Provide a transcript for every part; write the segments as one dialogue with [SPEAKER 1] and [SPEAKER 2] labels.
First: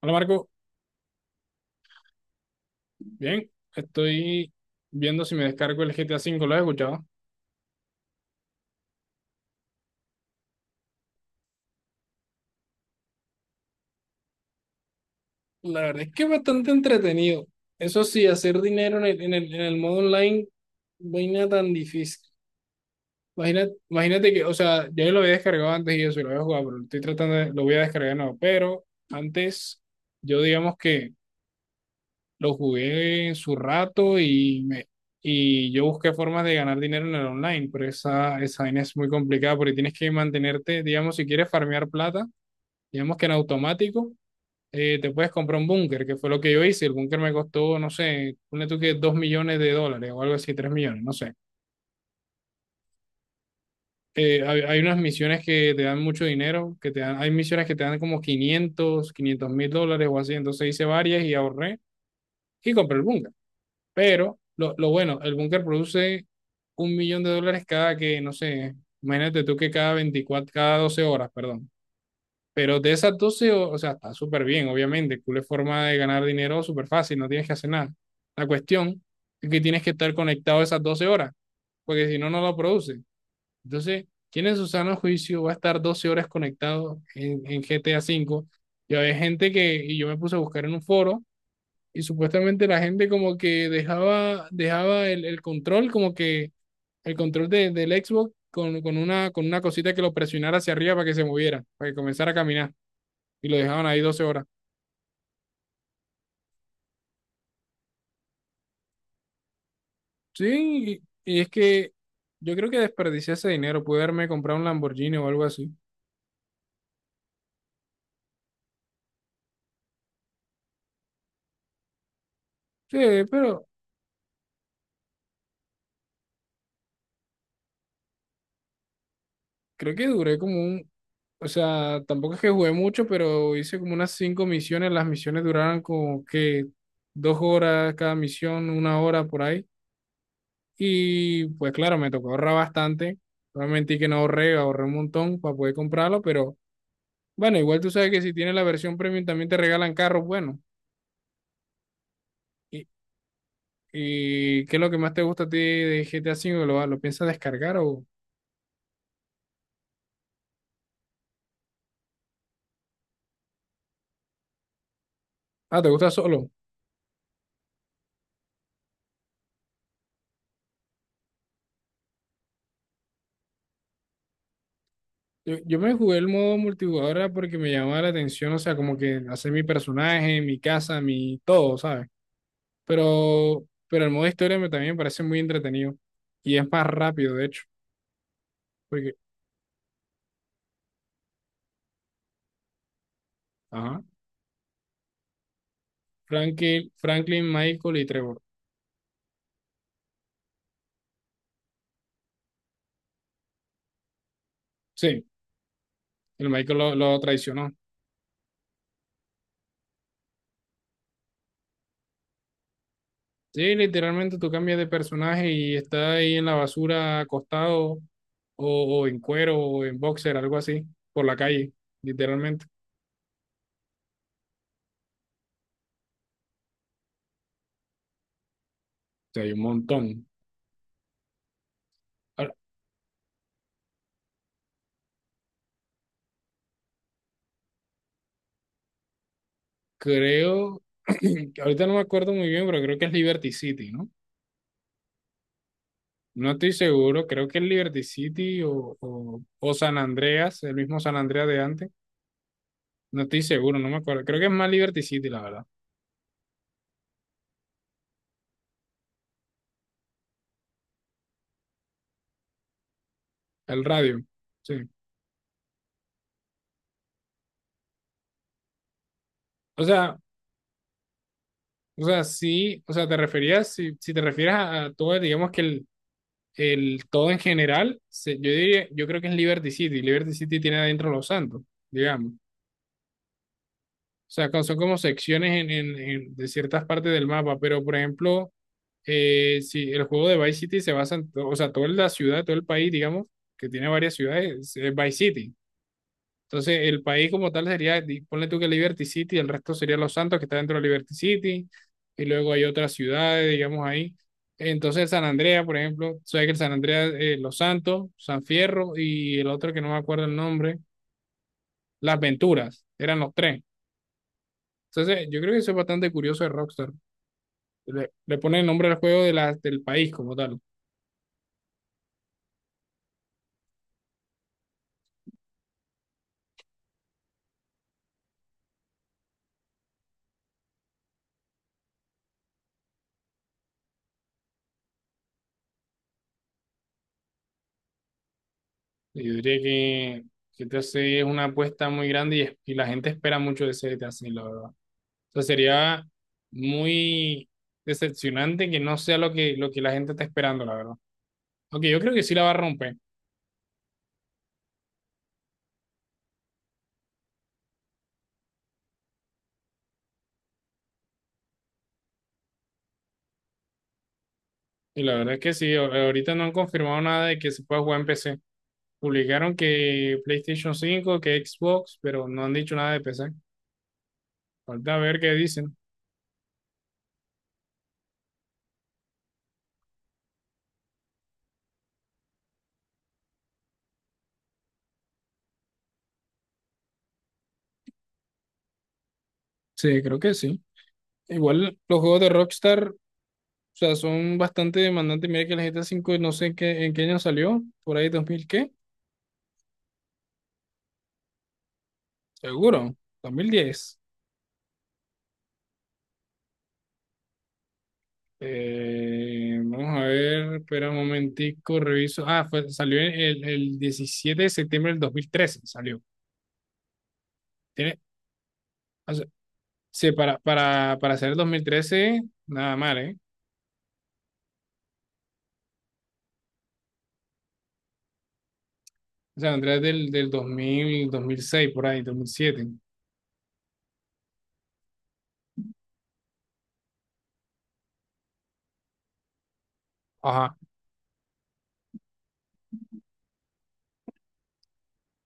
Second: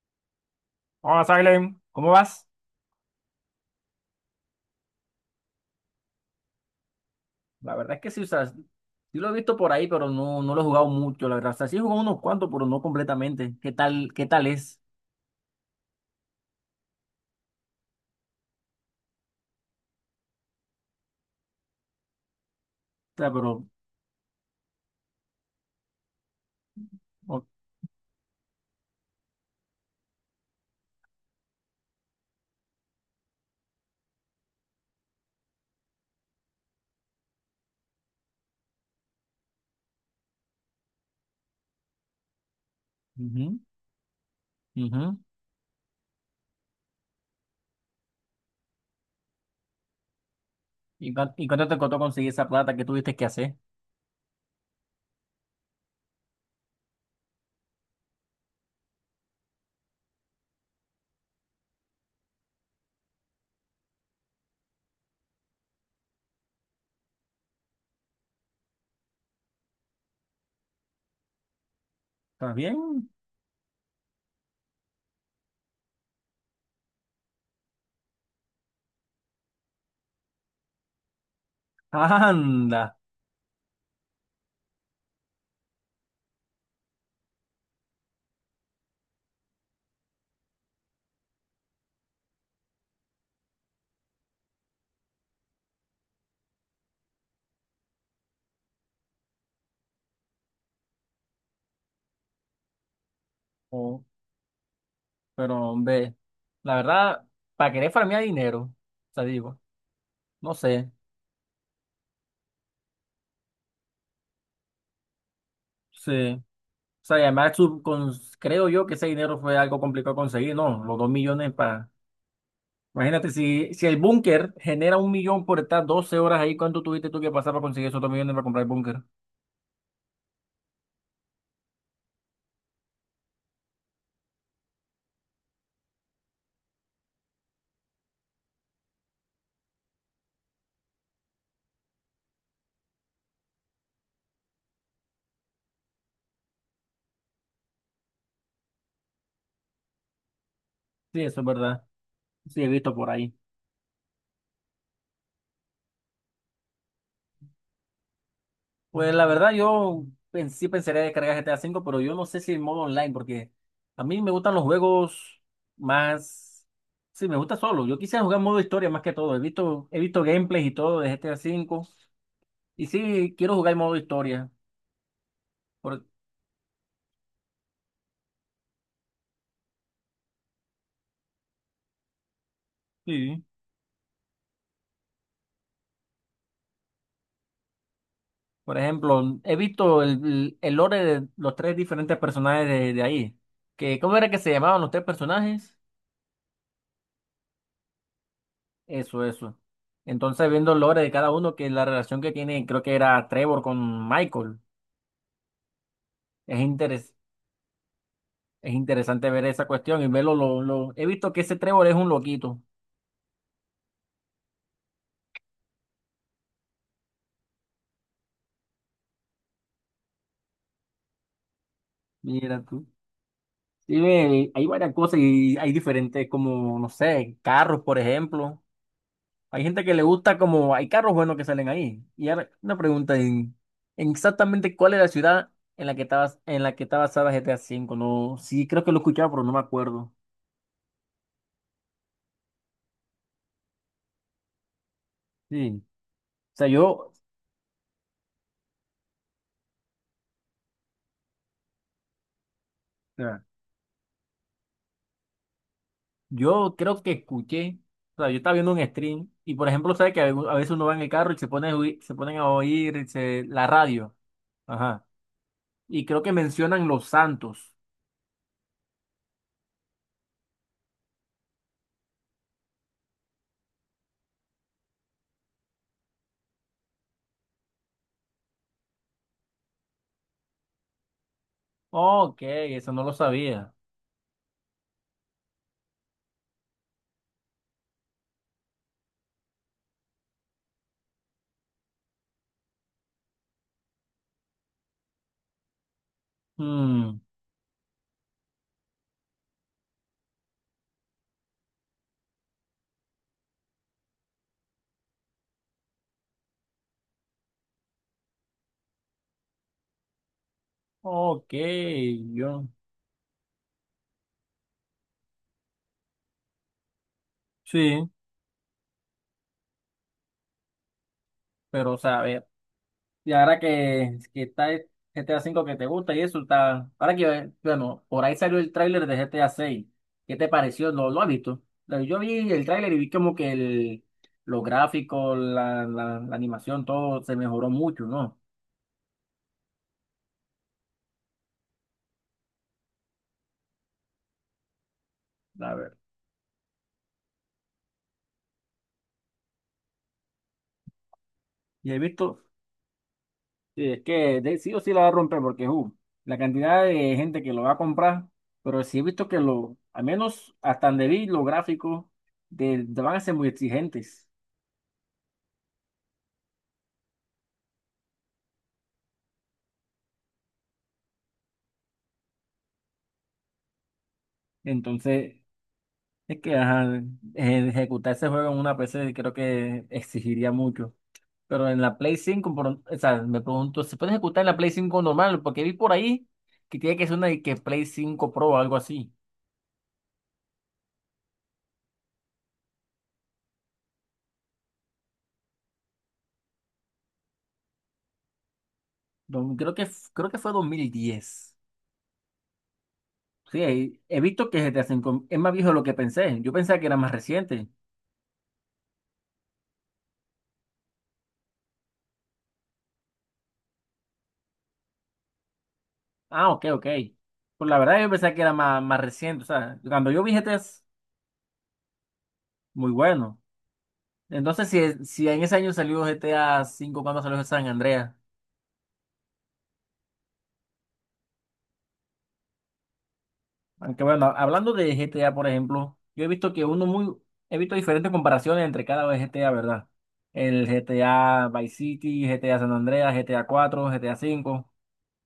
[SPEAKER 1] Hola Marco,
[SPEAKER 2] Hola, Salem, ¿cómo vas?
[SPEAKER 1] bien, estoy viendo si me descargo el GTA V, ¿lo has escuchado?
[SPEAKER 2] La verdad es que sí, o sea, sí lo he visto por ahí, pero no, no lo he jugado mucho, la verdad. O sea, sí he jugado unos cuantos, pero no completamente. Qué tal es?
[SPEAKER 1] La verdad es que es bastante entretenido. Eso sí, hacer dinero en el modo online, vaina tan difícil.
[SPEAKER 2] O sea, pero.
[SPEAKER 1] Imagínate que, o sea, yo lo había descargado antes y eso, y lo había jugado, pero lo estoy tratando
[SPEAKER 2] o-
[SPEAKER 1] de, lo voy a descargar no, pero antes yo digamos que lo jugué en su rato y me, y yo busqué formas de ganar dinero en el online, pero esa vaina es muy complicada porque tienes que mantenerte, digamos, si quieres farmear plata. Digamos que en
[SPEAKER 2] Ujú,
[SPEAKER 1] automático, te
[SPEAKER 2] ujú.
[SPEAKER 1] puedes comprar un búnker, que fue lo que yo hice. El búnker me costó, no sé, ponle tú que $2 millones o algo así, 3 millones, no
[SPEAKER 2] ¿Y,
[SPEAKER 1] sé.
[SPEAKER 2] y cuánto te costó conseguir esa plata que tuviste que hacer?
[SPEAKER 1] Hay unas misiones que te dan mucho dinero, que te dan, hay misiones que te dan como quinientos mil dólares o así. Entonces hice varias y ahorré y compré el búnker. Pero lo bueno, el búnker produce $1 millón cada que, no sé, imagínate tú que cada 24, cada 12 horas, perdón.
[SPEAKER 2] ¿Estás
[SPEAKER 1] Pero de
[SPEAKER 2] bien?
[SPEAKER 1] esas doce, o sea, está súper bien, obviamente. Cool es forma de ganar dinero súper fácil, no tienes que hacer nada. La cuestión es que tienes que estar conectado esas 12 horas, porque si no, no lo
[SPEAKER 2] Anda.
[SPEAKER 1] produce. Entonces, ¿quién en su sano juicio va a estar 12 horas conectado en GTA V? Y había gente que, y yo me puse a buscar en un foro, y supuestamente la gente como que dejaba el control, como que el control de, del Xbox con una cosita que lo presionara hacia arriba para que se moviera, para que comenzara a caminar y lo dejaban ahí
[SPEAKER 2] Oh,
[SPEAKER 1] 12 horas.
[SPEAKER 2] pero, hombre, la verdad, para querer farmear dinero, o sea, digo, no sé,
[SPEAKER 1] Sí, y es que yo creo que desperdicié ese dinero, pude haberme comprado un Lamborghini o algo así.
[SPEAKER 2] sí. O sea, y además, creo yo que ese dinero fue algo complicado de conseguir, ¿no? Los dos millones para.
[SPEAKER 1] Sí,
[SPEAKER 2] Imagínate,
[SPEAKER 1] pero
[SPEAKER 2] si el búnker genera un millón por estar 12 horas ahí, ¿cuánto tuviste tú que pasar para conseguir esos dos millones para comprar el búnker?
[SPEAKER 1] creo que duré como un, o sea, tampoco es que jugué mucho, pero hice como unas cinco misiones, las misiones duraron como que 2 horas cada misión, una hora por ahí. Y pues claro, me tocó ahorrar bastante. Obviamente que no ahorré, ahorré un montón para poder comprarlo, pero bueno, igual tú sabes que si tienes la versión premium también te regalan carros, bueno.
[SPEAKER 2] Sí, eso es verdad. Sí, he
[SPEAKER 1] Y,
[SPEAKER 2] visto por ahí.
[SPEAKER 1] ¿Y qué es lo que más te gusta a ti de GTA 5? ¿Lo piensas descargar o...?
[SPEAKER 2] Pues la verdad, yo sí pensaría descargar GTA V, pero yo no sé si el modo online, porque a mí me gustan los juegos
[SPEAKER 1] Ah, ¿te gusta solo?
[SPEAKER 2] más. Sí, me gusta solo. Yo quisiera jugar modo historia más que todo. He visto gameplays y todo de GTA V. Y sí, quiero jugar el modo historia.
[SPEAKER 1] Yo me
[SPEAKER 2] Por.
[SPEAKER 1] jugué el modo multijugador era porque me llamaba la atención, o sea, como que hacer mi personaje, mi casa, mi todo, ¿sabes?
[SPEAKER 2] Sí.
[SPEAKER 1] Pero el modo historia me, también me parece muy entretenido. Y es más rápido, de hecho,
[SPEAKER 2] Por
[SPEAKER 1] porque...
[SPEAKER 2] ejemplo, he visto el lore de los tres diferentes personajes de ahí. Que,
[SPEAKER 1] Ajá.
[SPEAKER 2] ¿cómo era que se llamaban los tres personajes?
[SPEAKER 1] Franklin, Franklin, Michael y Trevor.
[SPEAKER 2] Eso, eso. Entonces, viendo el lore de cada uno, que la relación que tiene, creo que era Trevor con Michael.
[SPEAKER 1] Sí, el
[SPEAKER 2] Es
[SPEAKER 1] Michael lo,
[SPEAKER 2] interes-
[SPEAKER 1] lo traicionó.
[SPEAKER 2] es interesante ver esa cuestión y verlo. He visto que ese Trevor es un loquito.
[SPEAKER 1] Sí, literalmente tú cambias de personaje y está ahí en la basura acostado o en cuero o en boxer, algo así, por la calle,
[SPEAKER 2] Mira
[SPEAKER 1] literalmente. O
[SPEAKER 2] tú. Sí, ve, hay varias cosas y hay diferentes, como, no sé, carros, por ejemplo.
[SPEAKER 1] sea, hay un
[SPEAKER 2] Hay gente que le
[SPEAKER 1] montón.
[SPEAKER 2] gusta como hay carros buenos que salen ahí. Y ahora
[SPEAKER 1] Ahora,
[SPEAKER 2] una pregunta en exactamente cuál es la ciudad en la que estabas en la que está basada GTA 5. No, sí creo que lo escuchaba, pero no me acuerdo.
[SPEAKER 1] creo, ahorita no me acuerdo muy bien, pero creo que es Liberty City, ¿no?
[SPEAKER 2] Sí.
[SPEAKER 1] No
[SPEAKER 2] O sea,
[SPEAKER 1] estoy seguro, creo que es Liberty City o San Andreas, el mismo San Andreas de antes. No
[SPEAKER 2] sea,
[SPEAKER 1] estoy seguro, no me acuerdo. Creo que es más Liberty City, la verdad.
[SPEAKER 2] yo creo que escuché, o sea, yo estaba viendo un stream y por ejemplo, sabes que a veces uno va en el carro y se ponen a oír la
[SPEAKER 1] El
[SPEAKER 2] radio.
[SPEAKER 1] radio, sí.
[SPEAKER 2] Ajá. Y creo que mencionan Los Santos.
[SPEAKER 1] O sea, o sea, sí, o sea, te referías, si te refieres a todo, digamos que el todo en general, yo diría, yo creo que es Liberty City. Liberty City tiene adentro Los Santos, digamos.
[SPEAKER 2] Ok, eso no lo sabía.
[SPEAKER 1] O sea, son como secciones en, de ciertas partes del mapa, pero por ejemplo, si el juego de Vice City se basa en, o sea, toda la ciudad, todo el país, digamos, que tiene varias ciudades, es Vice City. Entonces, el
[SPEAKER 2] Hmm,
[SPEAKER 1] país como tal sería, ponle tú que Liberty City, el resto sería Los Santos, que está dentro de Liberty City, y luego hay otras ciudades, digamos ahí. Entonces, San Andrea, por ejemplo, sabes que el San Andrea, Los Santos, San Fierro y el otro que no me acuerdo el nombre,
[SPEAKER 2] ok,
[SPEAKER 1] Las
[SPEAKER 2] yo.
[SPEAKER 1] Venturas, eran los tres. Entonces, yo creo que eso es bastante curioso de Rockstar.
[SPEAKER 2] Sí.
[SPEAKER 1] Le pone el nombre al juego de la, del país como tal.
[SPEAKER 2] Pero, o sea, a ver, y ahora que está el GTA 5 que te gusta y eso está. Ahora que, bueno, por ahí salió el tráiler de GTA 6. ¿Qué te pareció? Lo has visto? Yo vi el tráiler y vi como que los gráficos, la animación, todo se mejoró mucho, ¿no?
[SPEAKER 1] Y yo diría que, GTA 6 es una apuesta muy grande y, y la gente espera mucho de ese GTA 6, sea,
[SPEAKER 2] A ver.
[SPEAKER 1] sería muy decepcionante que no sea lo que, la gente está esperando, la verdad. Aunque
[SPEAKER 2] Y he
[SPEAKER 1] yo creo que sí
[SPEAKER 2] visto,
[SPEAKER 1] la va a romper.
[SPEAKER 2] sí, es que sí o sí la va a romper porque la cantidad de gente que lo va a comprar, pero sí he visto que lo, al menos hasta donde vi los gráficos, de van a ser muy exigentes.
[SPEAKER 1] Y la verdad es que sí, ahorita no han confirmado nada de que se pueda jugar en PC. Publicaron que PlayStation 5, que Xbox, pero no han dicho nada de PC. Falta ver qué
[SPEAKER 2] Entonces.
[SPEAKER 1] dicen.
[SPEAKER 2] Es que ajá, ejecutar ese juego en una PC creo que exigiría mucho. Pero en la Play 5 o sea, me pregunto, ¿se puede ejecutar en la Play 5 normal? Porque vi por ahí que tiene que ser una de que Play 5 Pro o algo así.
[SPEAKER 1] Sí, creo que sí. Igual los juegos de Rockstar, o sea, son bastante demandantes. Mira que el GTA 5 no sé en qué, año salió, por ahí 2000 ¿qué?
[SPEAKER 2] Creo que, creo que fue 2010.
[SPEAKER 1] Seguro, dos mil
[SPEAKER 2] Sí,
[SPEAKER 1] diez
[SPEAKER 2] he visto que GTA 5 es más viejo de lo que pensé. Yo pensaba que era más reciente.
[SPEAKER 1] Vamos a ver, espera un momentico, reviso. Ah, salió el, 17 de septiembre del 2013, salió.
[SPEAKER 2] Ah, ok, ok. Pues la
[SPEAKER 1] Tiene,
[SPEAKER 2] verdad yo pensaba que era más, más
[SPEAKER 1] o sea,
[SPEAKER 2] reciente. O sea, cuando
[SPEAKER 1] sí,
[SPEAKER 2] yo vi
[SPEAKER 1] para,
[SPEAKER 2] GTA es
[SPEAKER 1] para, para hacer el 2013, nada
[SPEAKER 2] muy
[SPEAKER 1] mal, ¿eh?
[SPEAKER 2] bueno. Entonces, si en ese año salió GTA 5, ¿cuándo salió San Andreas?
[SPEAKER 1] O sea, Andrés del, dos, dos mil, 2006 por ahí, 2007.
[SPEAKER 2] Aunque bueno, hablando de GTA, por ejemplo, yo he visto he visto diferentes comparaciones entre cada GTA, ¿verdad?
[SPEAKER 1] Ajá,
[SPEAKER 2] El GTA Vice City, GTA San Andreas, GTA 4, GTA 5.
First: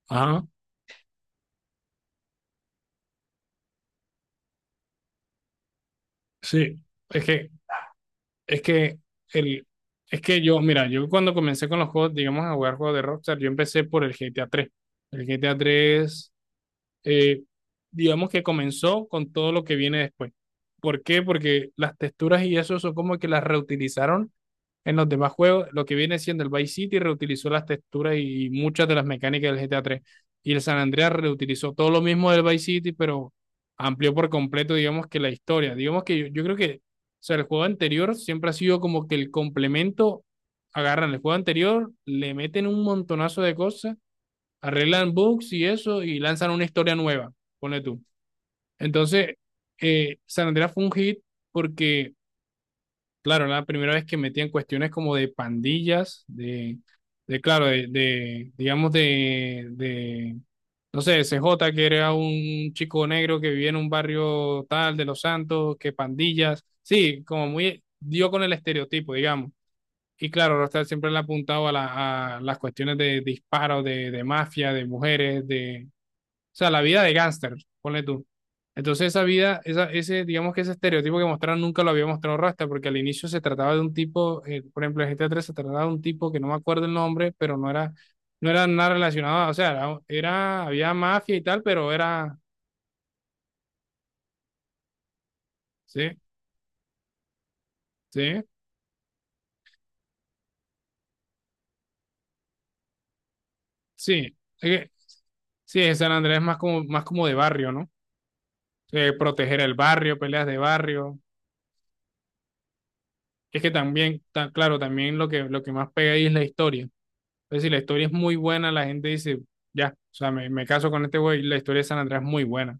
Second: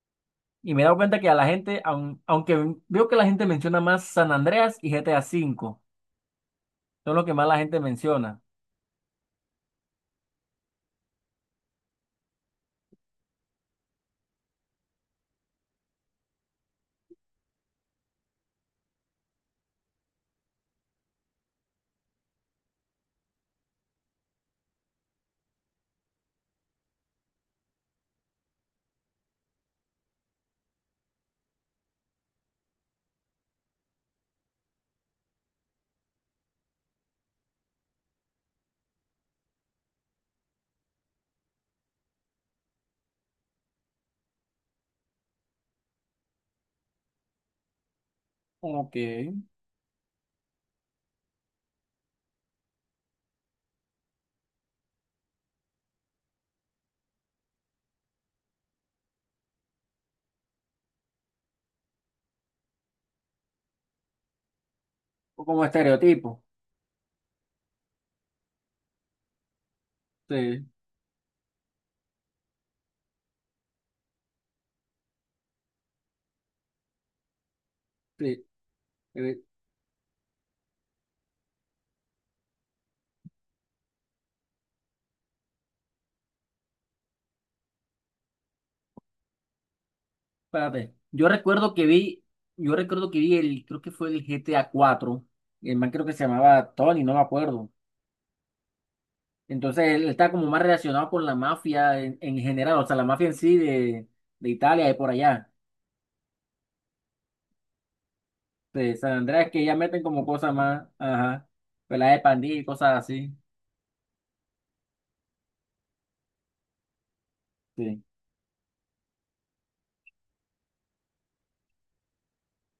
[SPEAKER 1] ajá,
[SPEAKER 2] Y me he dado cuenta que a la gente, aunque veo que la gente menciona más San Andreas y GTA 5,
[SPEAKER 1] sí.
[SPEAKER 2] son
[SPEAKER 1] Es
[SPEAKER 2] lo que más
[SPEAKER 1] que,
[SPEAKER 2] la gente menciona.
[SPEAKER 1] es que, el, es que yo, mira, yo cuando comencé con los juegos, digamos, a jugar juegos de Rockstar, yo empecé por el GTA 3. El GTA 3, eh, digamos que comenzó con todo lo que viene después. ¿Por qué? Porque las texturas y eso son como que las reutilizaron en los demás juegos. Lo que viene siendo el Vice City reutilizó las texturas y muchas de las mecánicas del GTA 3. Y el San Andreas reutilizó todo lo mismo del Vice City, pero amplió por completo, digamos que la historia. Digamos que yo creo que, o sea, el juego anterior siempre ha sido como que el complemento, agarran el juego anterior, le meten un montonazo de cosas, arreglan bugs y eso y lanzan una historia nueva, ponle tú.
[SPEAKER 2] Ok,
[SPEAKER 1] Entonces, San Andreas fue un hit porque, claro, era la primera vez que metían cuestiones como de pandillas, de, claro, de, digamos, de, no sé, C J que era un chico negro que vivía en un barrio tal de Los
[SPEAKER 2] o como
[SPEAKER 1] Santos, que
[SPEAKER 2] estereotipo.
[SPEAKER 1] pandillas, sí, como muy, dio con el estereotipo, digamos. Y claro,
[SPEAKER 2] Sí,
[SPEAKER 1] Rostar siempre le ha apuntado a, la, a las cuestiones de disparos, de, mafia, de mujeres, de, o sea, la vida de gángster, ponle tú.
[SPEAKER 2] sí.
[SPEAKER 1] Entonces esa
[SPEAKER 2] Eh,
[SPEAKER 1] vida, esa, ese, digamos que ese estereotipo que mostraron nunca lo había mostrado Rasta, porque al inicio se trataba de un tipo, por ejemplo, en GTA 3 se trataba de un tipo que no me acuerdo el nombre, pero no era, nada relacionado, o sea, era, había
[SPEAKER 2] Espérate.
[SPEAKER 1] mafia y tal, pero era,
[SPEAKER 2] Yo recuerdo que vi el, creo que fue el GTA 4. El man creo que
[SPEAKER 1] sí,
[SPEAKER 2] se llamaba Tony, no me acuerdo.
[SPEAKER 1] sí,
[SPEAKER 2] Entonces él está como más relacionado con la mafia en general, o sea, la mafia en sí de,
[SPEAKER 1] sí.
[SPEAKER 2] de Italia
[SPEAKER 1] Que-
[SPEAKER 2] y por allá.
[SPEAKER 1] Sí, en San Andrés es más como de barrio, ¿no?
[SPEAKER 2] De San Andrés,
[SPEAKER 1] Proteger
[SPEAKER 2] que
[SPEAKER 1] el
[SPEAKER 2] ya meten
[SPEAKER 1] barrio,
[SPEAKER 2] como
[SPEAKER 1] peleas
[SPEAKER 2] cosas
[SPEAKER 1] de
[SPEAKER 2] más,
[SPEAKER 1] barrio.
[SPEAKER 2] ajá, peladas de pandilla y cosas así.
[SPEAKER 1] Es que también, claro, también lo que, más pega ahí es la historia. Entonces, si la
[SPEAKER 2] Sí.
[SPEAKER 1] historia es muy buena, la gente dice, ya, o sea, me caso con este güey, la historia de San Andreas es muy buena.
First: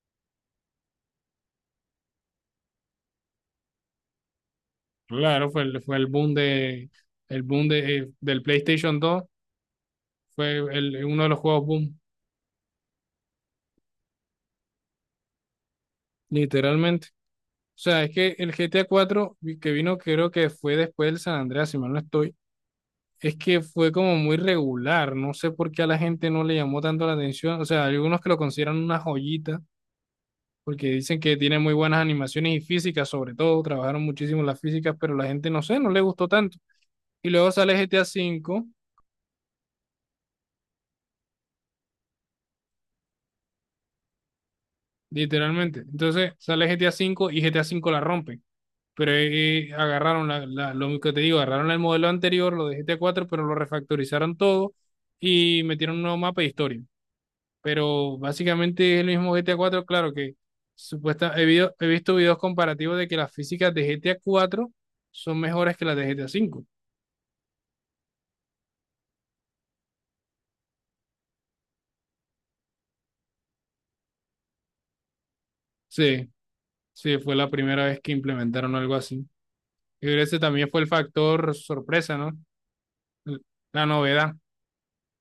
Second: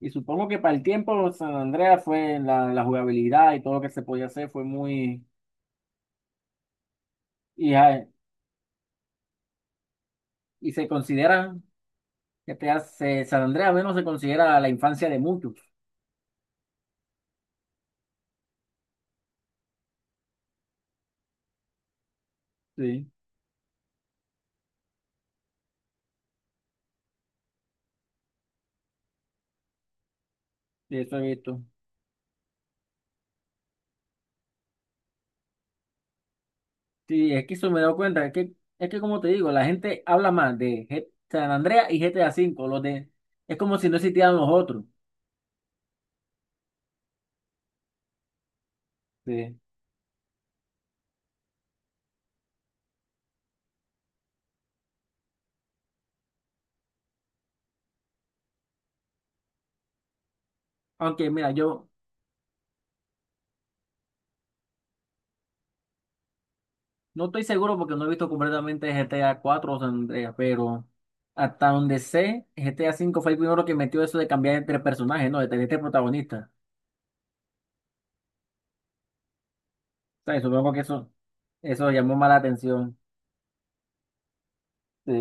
[SPEAKER 2] Y supongo que para el tiempo San Andrés fue la, la jugabilidad y todo lo que se podía hacer fue muy.
[SPEAKER 1] Claro, fue el boom de,
[SPEAKER 2] Y, ja-
[SPEAKER 1] del PlayStation 2, fue
[SPEAKER 2] y se
[SPEAKER 1] el, uno de los
[SPEAKER 2] considera,
[SPEAKER 1] juegos boom,
[SPEAKER 2] que te hace, San Andrés al menos se considera la infancia de muchos.
[SPEAKER 1] literalmente. O sea, es que el GTA 4 que vino, creo que fue después del San Andreas, si mal no estoy,
[SPEAKER 2] Sí,
[SPEAKER 1] es que fue como muy regular, no sé por qué a la gente no le llamó tanto la atención, o sea, hay algunos que lo consideran una joyita porque
[SPEAKER 2] de eso
[SPEAKER 1] dicen
[SPEAKER 2] he
[SPEAKER 1] que tiene
[SPEAKER 2] visto.
[SPEAKER 1] muy buenas animaciones y físicas, sobre todo, trabajaron muchísimo las físicas, pero la gente no sé, no le gustó tanto. Y
[SPEAKER 2] Sí, es
[SPEAKER 1] luego
[SPEAKER 2] que eso
[SPEAKER 1] sale
[SPEAKER 2] me he dado
[SPEAKER 1] GTA
[SPEAKER 2] cuenta,
[SPEAKER 1] V,
[SPEAKER 2] es que como te digo, la gente habla más de San Andreas y GTA V, los de, es como si no existieran los otros.
[SPEAKER 1] literalmente. Entonces sale GTA V y GTA V la rompen. Pero
[SPEAKER 2] Sí.
[SPEAKER 1] agarraron la, lo que te digo, agarraron el modelo anterior, lo de GTA 4, pero lo refactorizaron todo y metieron un nuevo mapa de historia. Pero básicamente es el mismo GTA 4, claro que
[SPEAKER 2] Aunque mira,
[SPEAKER 1] he
[SPEAKER 2] yo
[SPEAKER 1] visto videos comparativos de que las físicas de GTA 4 son mejores que las de GTA 5.
[SPEAKER 2] no estoy seguro porque no he visto completamente GTA 4 o San Andreas, pero hasta donde sé, GTA 5 fue el primero que metió eso de cambiar entre personajes, ¿no? De tener este
[SPEAKER 1] Sí,
[SPEAKER 2] protagonista.
[SPEAKER 1] sí, fue la primera vez que implementaron algo así. Y
[SPEAKER 2] O sea,
[SPEAKER 1] ese
[SPEAKER 2] y
[SPEAKER 1] también
[SPEAKER 2] supongo
[SPEAKER 1] fue
[SPEAKER 2] que
[SPEAKER 1] el
[SPEAKER 2] eso,
[SPEAKER 1] factor
[SPEAKER 2] eso llamó
[SPEAKER 1] sorpresa,
[SPEAKER 2] más
[SPEAKER 1] ¿no?
[SPEAKER 2] la atención.
[SPEAKER 1] L- La novedad.
[SPEAKER 2] Sí.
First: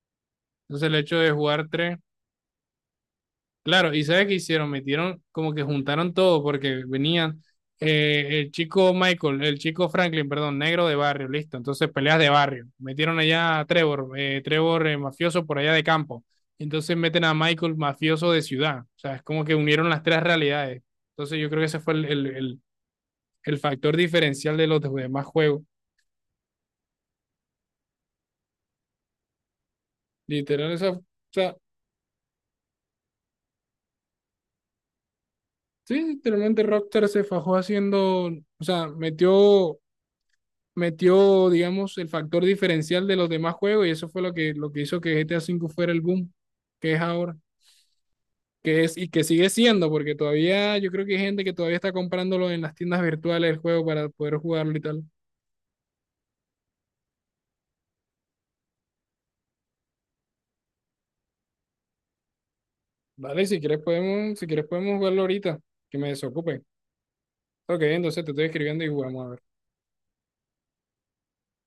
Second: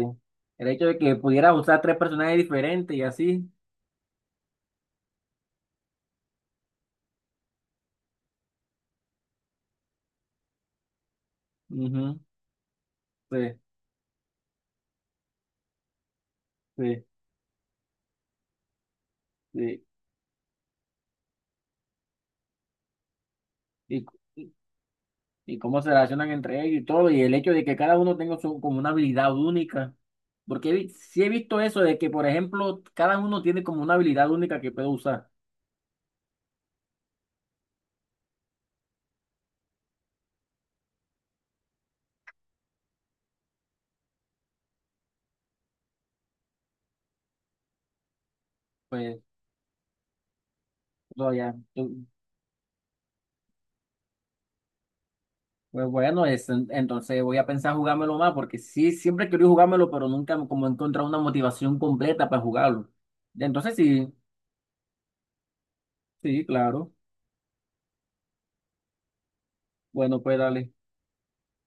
[SPEAKER 2] El hecho
[SPEAKER 1] Entonces el
[SPEAKER 2] de que
[SPEAKER 1] hecho de
[SPEAKER 2] pudieras
[SPEAKER 1] jugar
[SPEAKER 2] usar
[SPEAKER 1] tres.
[SPEAKER 2] tres personajes diferentes y así.
[SPEAKER 1] Claro, ¿y sabes qué hicieron? Metieron, como que juntaron todo, porque venían, el chico Michael, el chico Franklin, perdón, negro de barrio, listo. Entonces peleas
[SPEAKER 2] Ujú.
[SPEAKER 1] de barrio. Metieron allá
[SPEAKER 2] Sí,
[SPEAKER 1] a Trevor, Trevor, mafioso por allá de campo. Entonces
[SPEAKER 2] sí,
[SPEAKER 1] meten a Michael, mafioso de ciudad. O sea, es como que
[SPEAKER 2] sí.
[SPEAKER 1] unieron las tres realidades. Entonces yo creo que ese fue el, el factor
[SPEAKER 2] Y-
[SPEAKER 1] diferencial de los demás
[SPEAKER 2] y
[SPEAKER 1] juegos.
[SPEAKER 2] cómo se relacionan entre ellos y todo, y el hecho de que cada uno tenga su, como una habilidad única. Porque
[SPEAKER 1] Literal, esa, o
[SPEAKER 2] sí he
[SPEAKER 1] sea,
[SPEAKER 2] visto eso de que, por ejemplo, cada uno tiene como una habilidad única que puede usar.
[SPEAKER 1] sí, literalmente Rockstar se fajó haciendo, o sea, metió, metió, digamos, el factor diferencial de los demás juegos y eso fue lo que, hizo que GTA V fuera el boom que es ahora, que es y
[SPEAKER 2] Pues,
[SPEAKER 1] que sigue siendo, porque todavía yo creo que hay
[SPEAKER 2] no,
[SPEAKER 1] gente que
[SPEAKER 2] ya,
[SPEAKER 1] todavía está comprándolo en las tiendas virtuales el juego para poder jugarlo y tal.
[SPEAKER 2] pues bueno, entonces voy a pensar jugármelo más, porque sí, siempre he querido jugármelo, pero nunca como he encontrado una motivación completa para jugarlo.
[SPEAKER 1] Vale, si
[SPEAKER 2] Entonces
[SPEAKER 1] quieres
[SPEAKER 2] sí,
[SPEAKER 1] podemos, jugarlo ahorita, que me
[SPEAKER 2] sí,
[SPEAKER 1] desocupe.
[SPEAKER 2] claro.
[SPEAKER 1] Ok, entonces te estoy escribiendo y jugamos a ver.
[SPEAKER 2] Bueno, pues dale.